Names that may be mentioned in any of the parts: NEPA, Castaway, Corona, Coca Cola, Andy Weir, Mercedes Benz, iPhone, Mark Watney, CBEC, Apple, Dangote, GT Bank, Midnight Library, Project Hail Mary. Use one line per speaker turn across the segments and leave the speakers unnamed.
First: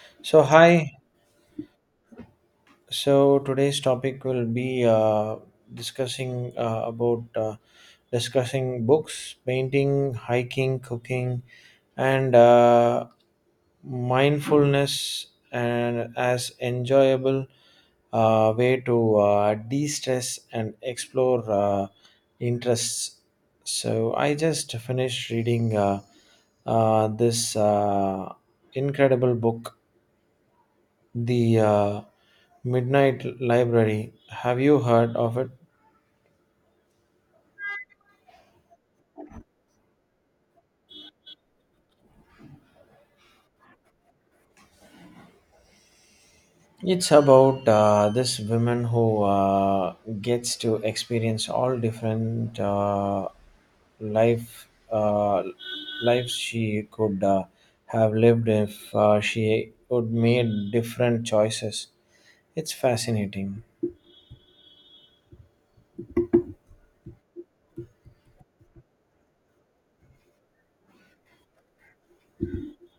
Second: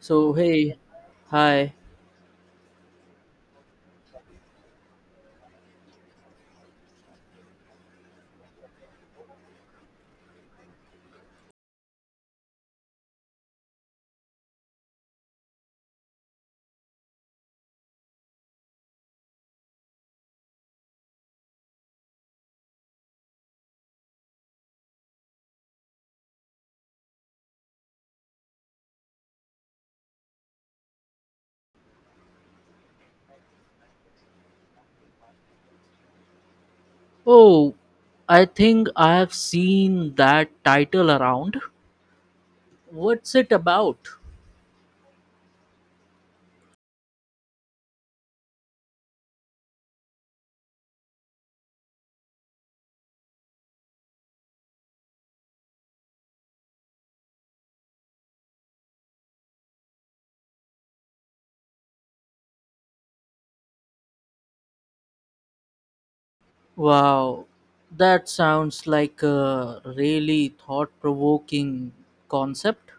So,
So
hey,
hi.
hi.
So today's topic will be discussing about discussing books, painting, hiking, cooking, and mindfulness, and as enjoyable way to de-stress and explore interests. So I just finished reading this incredible book the Midnight Library. Have you heard of it?
Oh, I think I have seen that title around. What's it about?
It's about this woman who gets to experience all different life lives she could have lived if she would made different choices. It's fascinating.
Wow, that sounds like a really thought provoking concept.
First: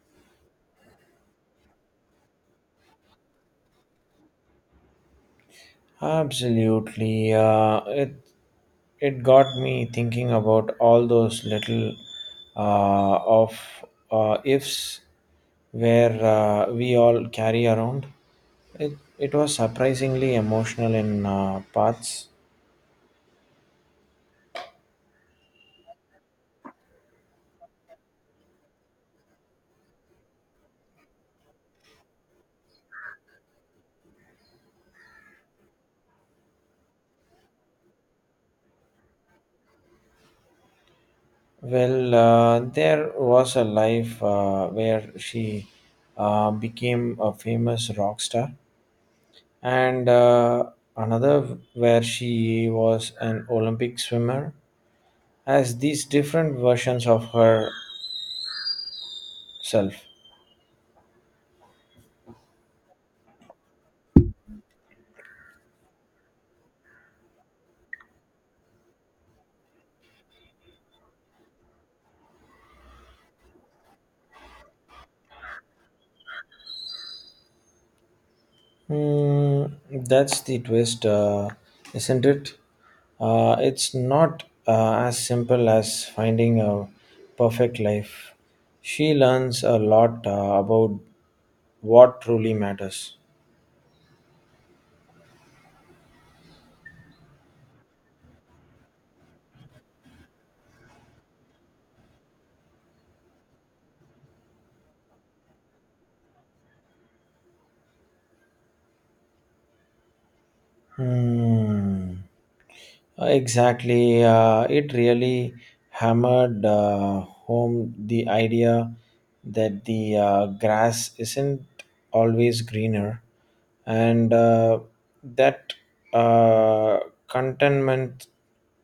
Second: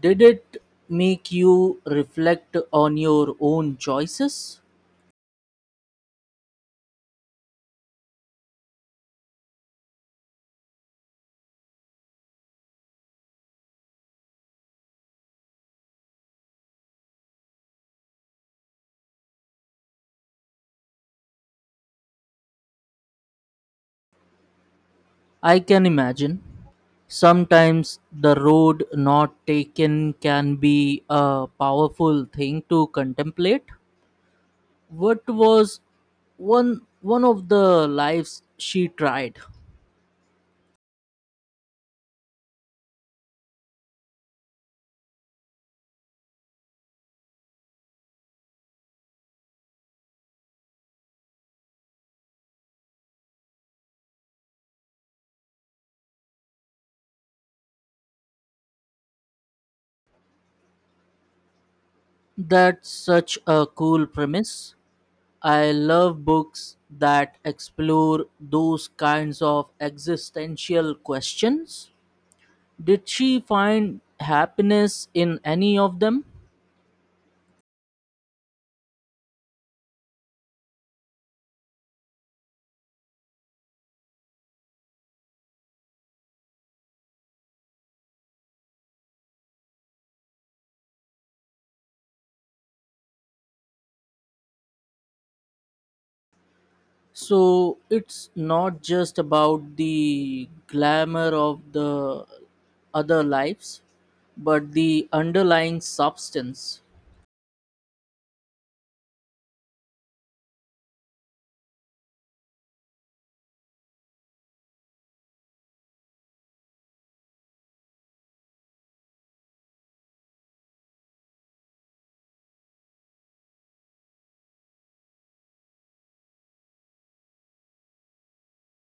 Did it make you reflect on your own choices?
Absolutely. It got me thinking about all those little of ifs where we all carry around. It was surprisingly emotional in parts.
I can imagine. Sometimes the road not taken can be a powerful thing to contemplate. What was one of the lives she tried?
Well, there was a life where she became a famous rock star, and another where she was an Olympic swimmer as these different versions of herself.
That's such a cool premise. I love books that explore those kinds of existential questions. Did she find happiness in any of them?
Hmm, that's the twist, isn't it? It's not as simple as finding a perfect life. She learns a lot about what truly matters.
So it's not just about the glamour of the other lives, but the underlying substance?
Hmm. Exactly. It really hammered home the idea that the grass isn't always greener and that uh, contentment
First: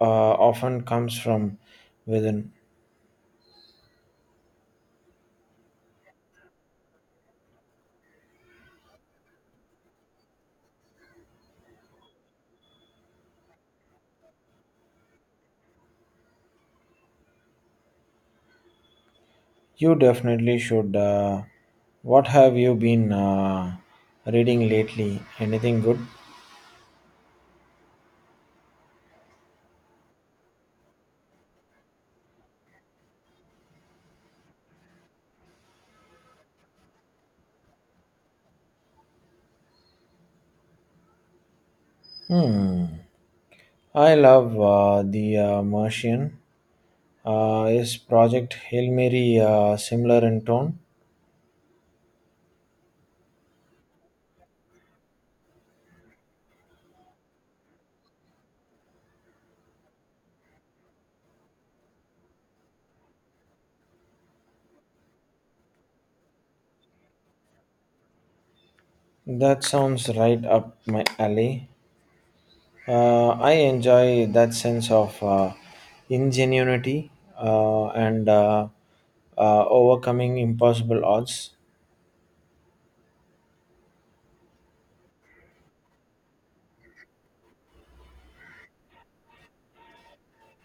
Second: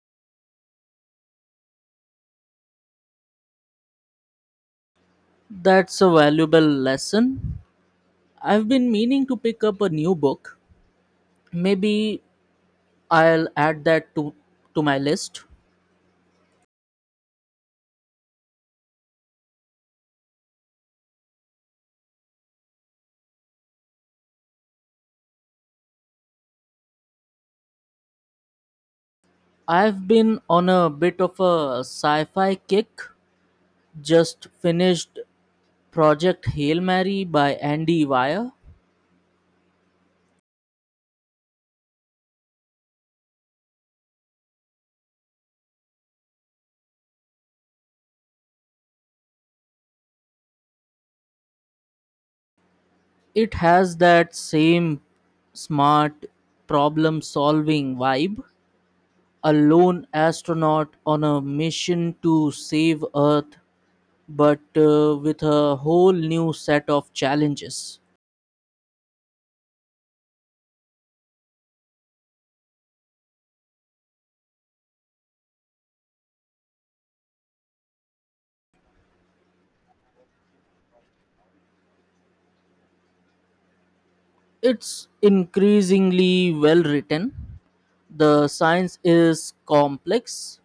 uh, often comes from within.
That's a valuable lesson. I've been meaning to pick up a new book. Maybe I'll add that to my list.
You definitely should. What have you been reading lately? Anything good?
I've been on a bit of a sci fi kick. Just finished Project Hail Mary by Andy Weir.
Hmm. I love The Martian. Is Project Hail Mary similar in tone?
It has that same smart problem solving vibe. A lone astronaut on a mission to save Earth, but with a whole new set of challenges.
That sounds right up my alley. I enjoy that sense of ingenuity and overcoming impossible odds.
It's increasingly well written. The science is complex,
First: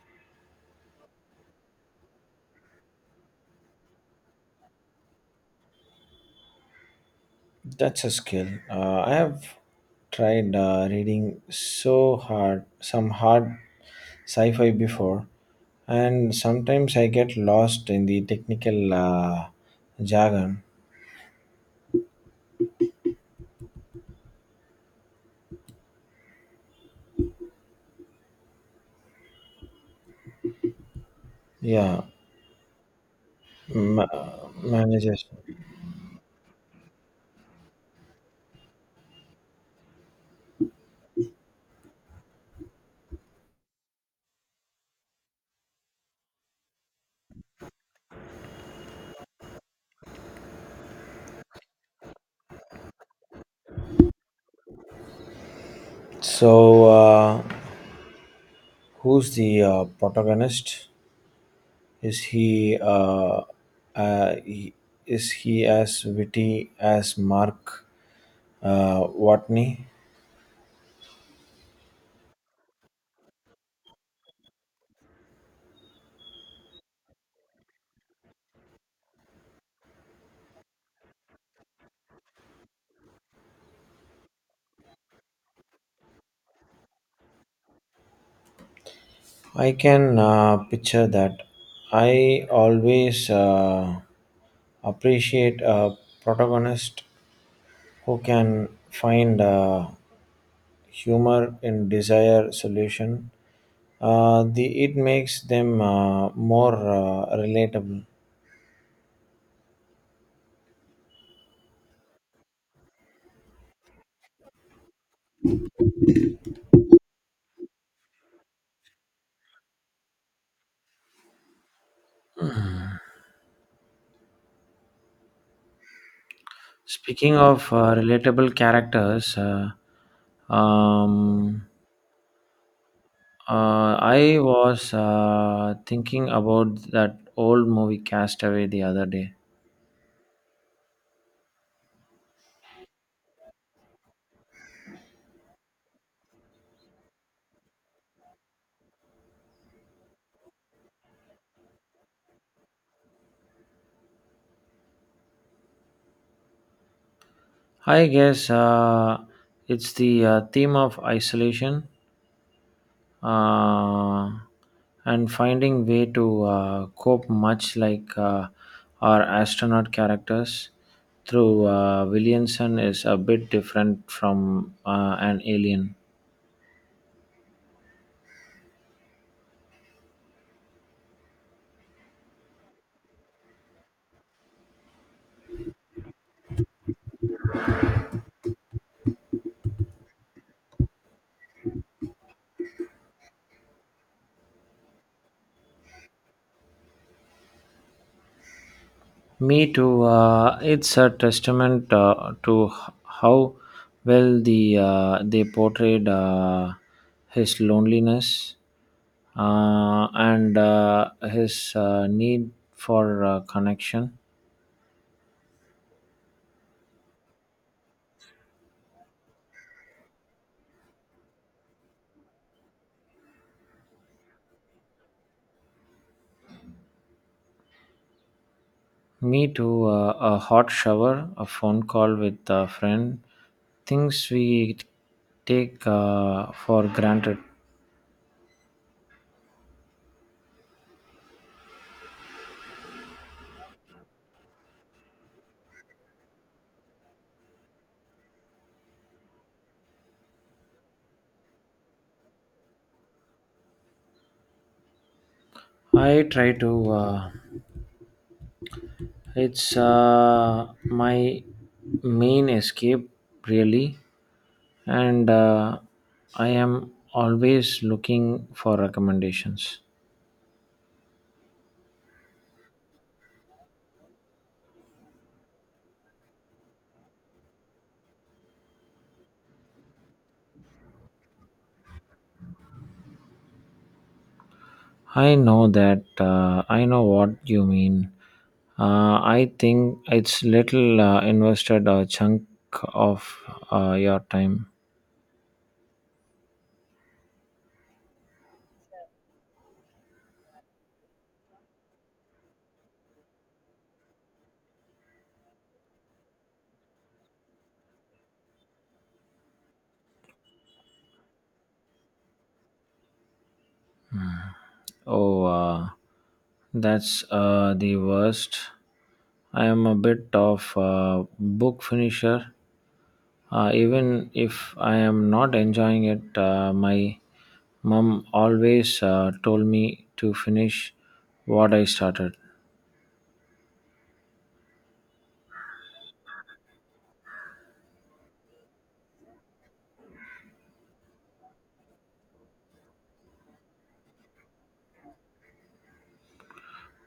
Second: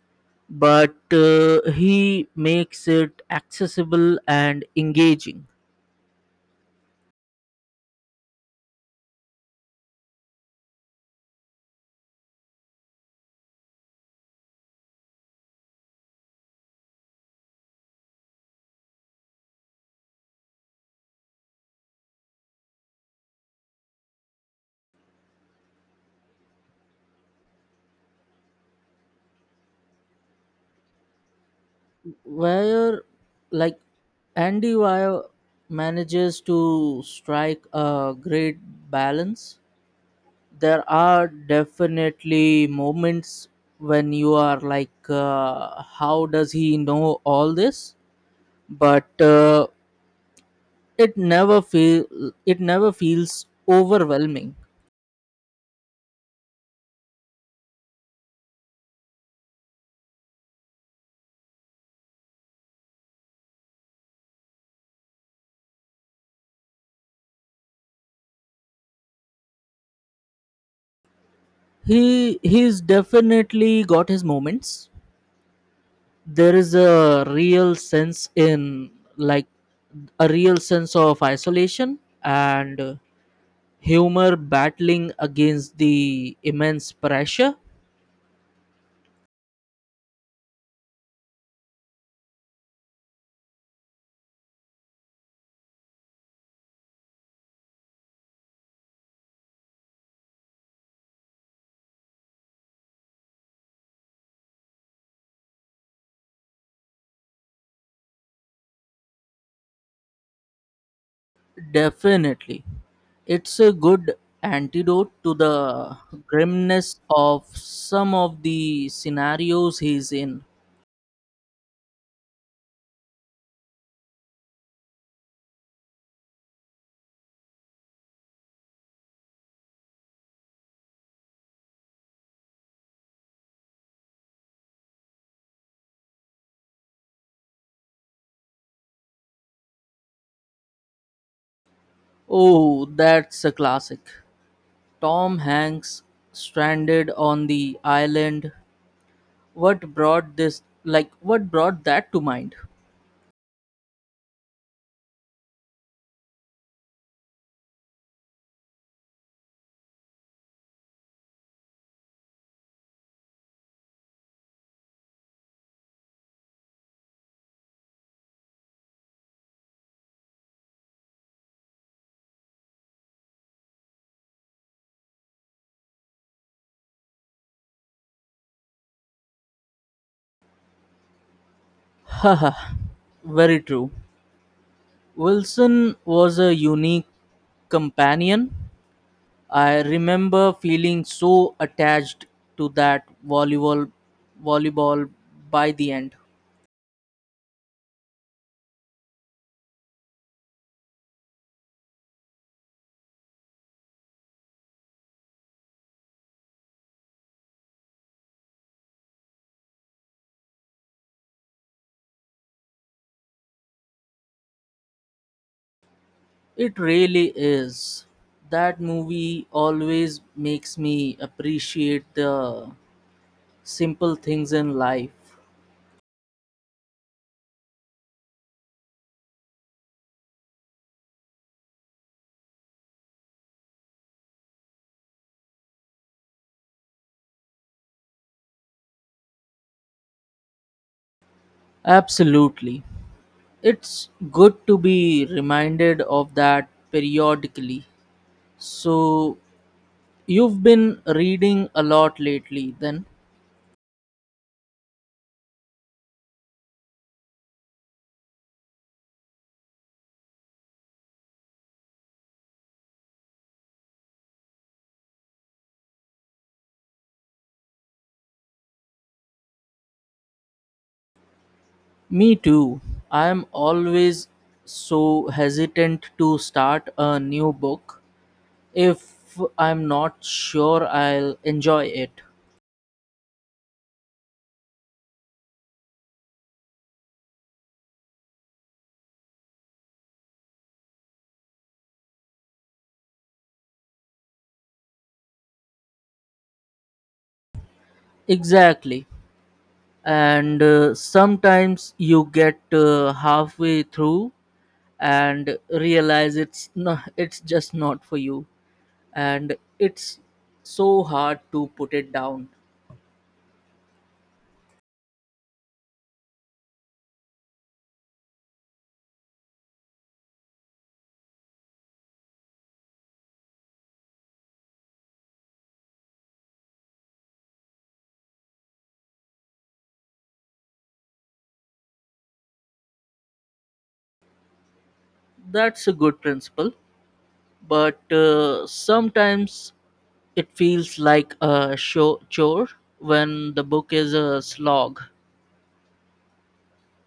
but he makes it accessible and engaging.
That's a skill. I have tried reading so hard, some hard sci fi before, and sometimes I get lost in the technical jargon. Yeah,
Where, like,
ma-
Andy
managers.
Weir manages to strike a great balance. There are definitely moments when you are like, how does he know all this, but it never feels overwhelming.
So, who's the protagonist? Is he, uh, he- is he as witty as Mark Watney?
He 's definitely got his moments. There is like a real sense of isolation and humor battling against the immense pressure.
I can picture that. I always appreciate a protagonist who can find humor in desire solution. The it makes them more relatable.
Definitely. It's a good antidote to the grimness of some of the scenarios he's in.
Speaking of relatable characters, um, I was thinking about that old movie Castaway the other day.
Oh, that's a classic. Tom Hanks stranded on the island. What brought this like what brought that to mind?
I guess it's the theme of isolation uh, and finding way to cope, much like our astronaut characters through Williamson is a bit different from an alien.
Haha. Very true. Wilson was a unique companion. I remember feeling so attached to that volleyball by the end.
Me too. It's a testament to how well the they portrayed his loneliness and his need for connection.
It really is. That movie always makes me appreciate the simple things in life.
Me too. A hot shower, a phone call with a friend, things we take for granted.
Absolutely. It's good to be reminded of that periodically. So, you've been reading a lot lately, then?
I try to. It's my main escape, really, and I am always looking for recommendations.
Me too. I am always so hesitant to start a new book if I'm not sure I'll enjoy it.
I know what you mean. I think it's little invested a chunk of your time.
Exactly. And sometimes you get halfway through and realize it's no, it's just not for you, and it's so hard to put it down.
Oh, that's the worst. I am a bit of a book finisher. Even if I am not enjoying it, my mum always told me to finish what I started.
That's a good principle, but sometimes it feels like a show chore when the book is a slog.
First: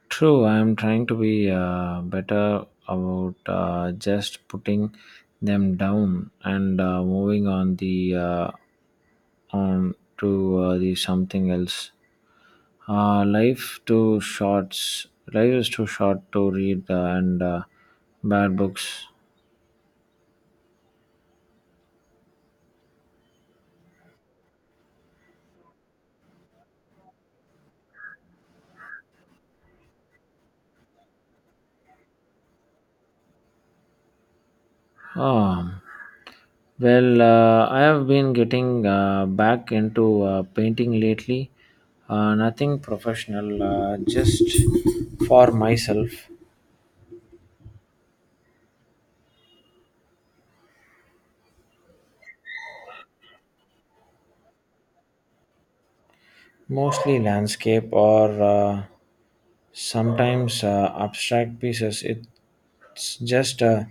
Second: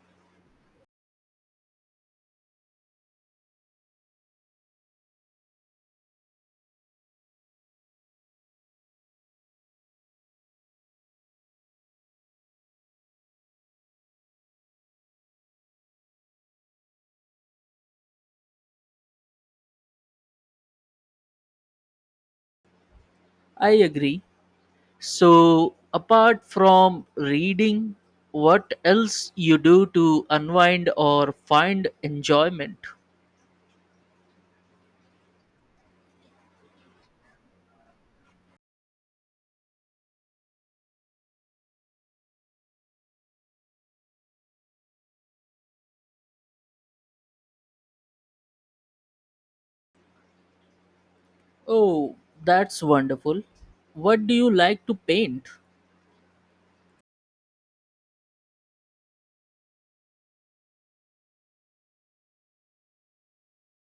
True, I am trying to be better about just putting them down and moving on the on to the something else. Uh, life too shorts. Life is too short to read and bad books.
I agree. So, apart from reading, what else you do to unwind or find enjoyment?
Um, Well, I have been getting back into painting lately. Nothing professional, just for myself.
Oh, that's wonderful. What do you like to paint?
Mostly landscape or sometimes abstract pieces. It's just a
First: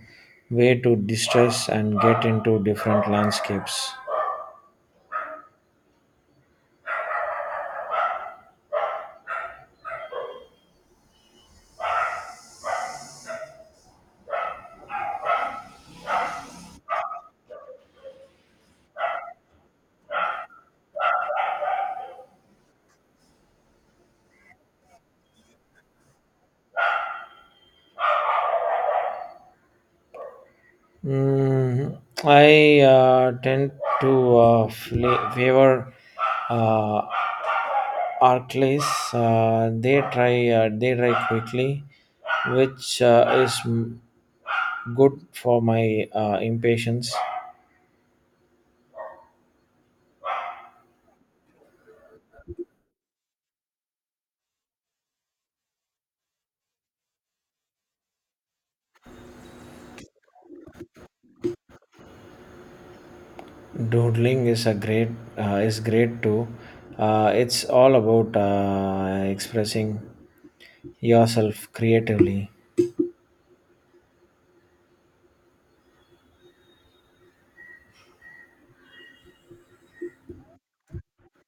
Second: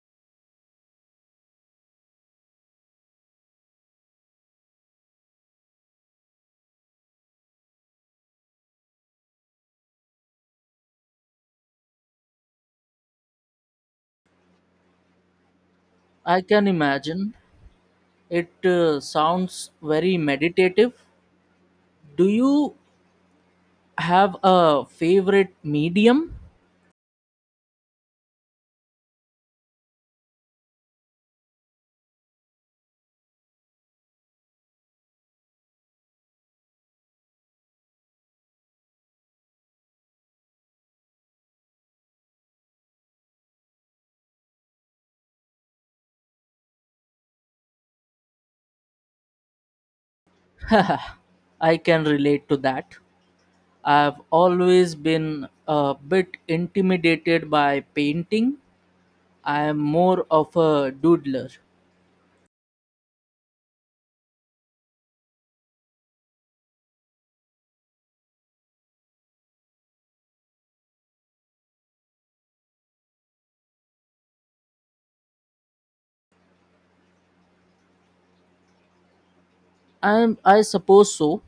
way to distress and get into different landscapes.
I can imagine. It sounds very meditative. Do you have a favorite medium?
Mm, I tend to favor uh, Arclays, they dry quickly, which is good for my impatience.
I can relate to that. I've always been a bit intimidated by painting. I am more of a doodler.
Doodling is great too. It's all about expressing yourself creatively.
I suppose so.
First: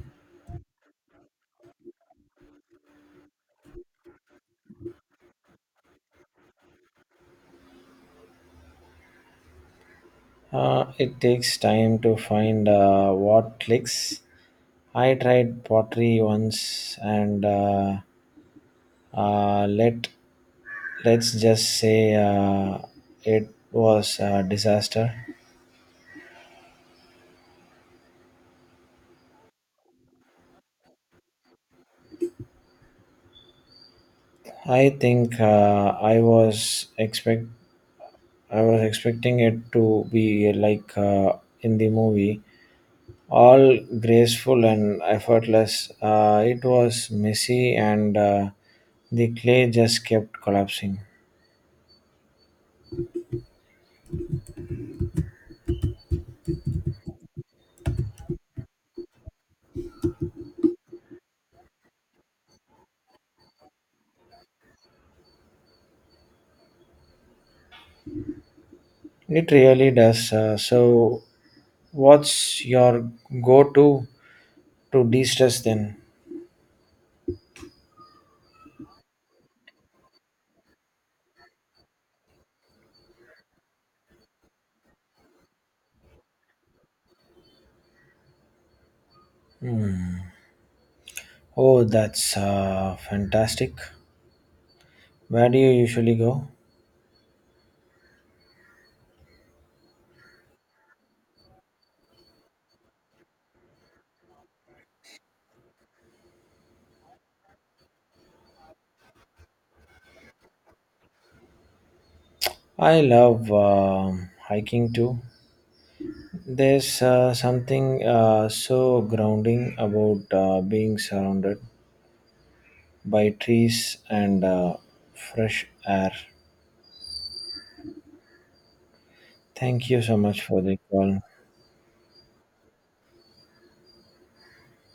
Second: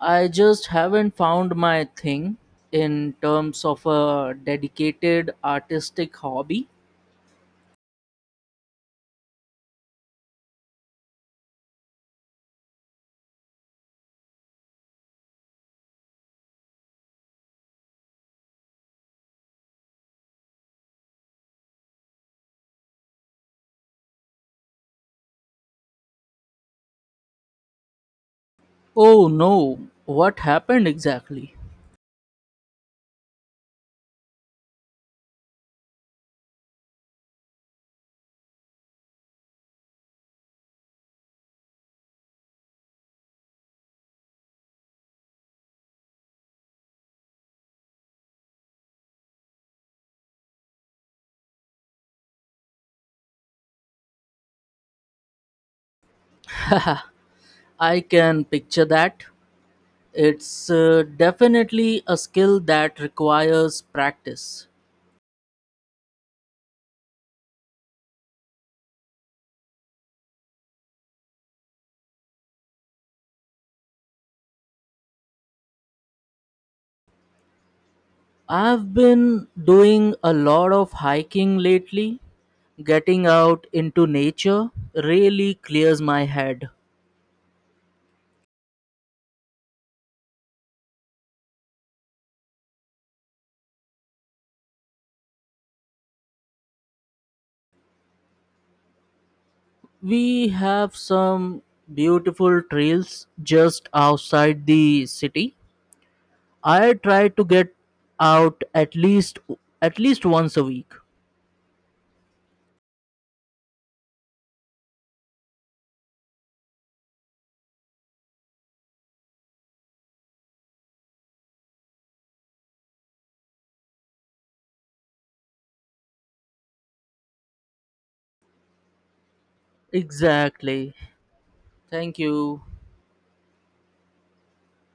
I just haven't found my thing in terms of a dedicated artistic hobby.
It takes time to find what clicks. I tried pottery once and. Uh, let let's just say it was a disaster.
Oh no, what happened exactly?
I think I was expecting it to be like in the movie, all graceful and effortless. It was messy and the clay just kept collapsing.
I can picture that. It's definitely a skill that requires practice.
It really does. So, what's your go-to to de-stress then?
I've been doing a lot of hiking lately. Getting out into nature really clears my head.
Oh, that's fantastic. Where do you usually go?
We have some beautiful trails just outside the city. I try to get out at least once a week.
I love hiking too. There's something so grounding about being surrounded by trees and fresh air. Thank you so much for the
Exactly.
call.
Thank you.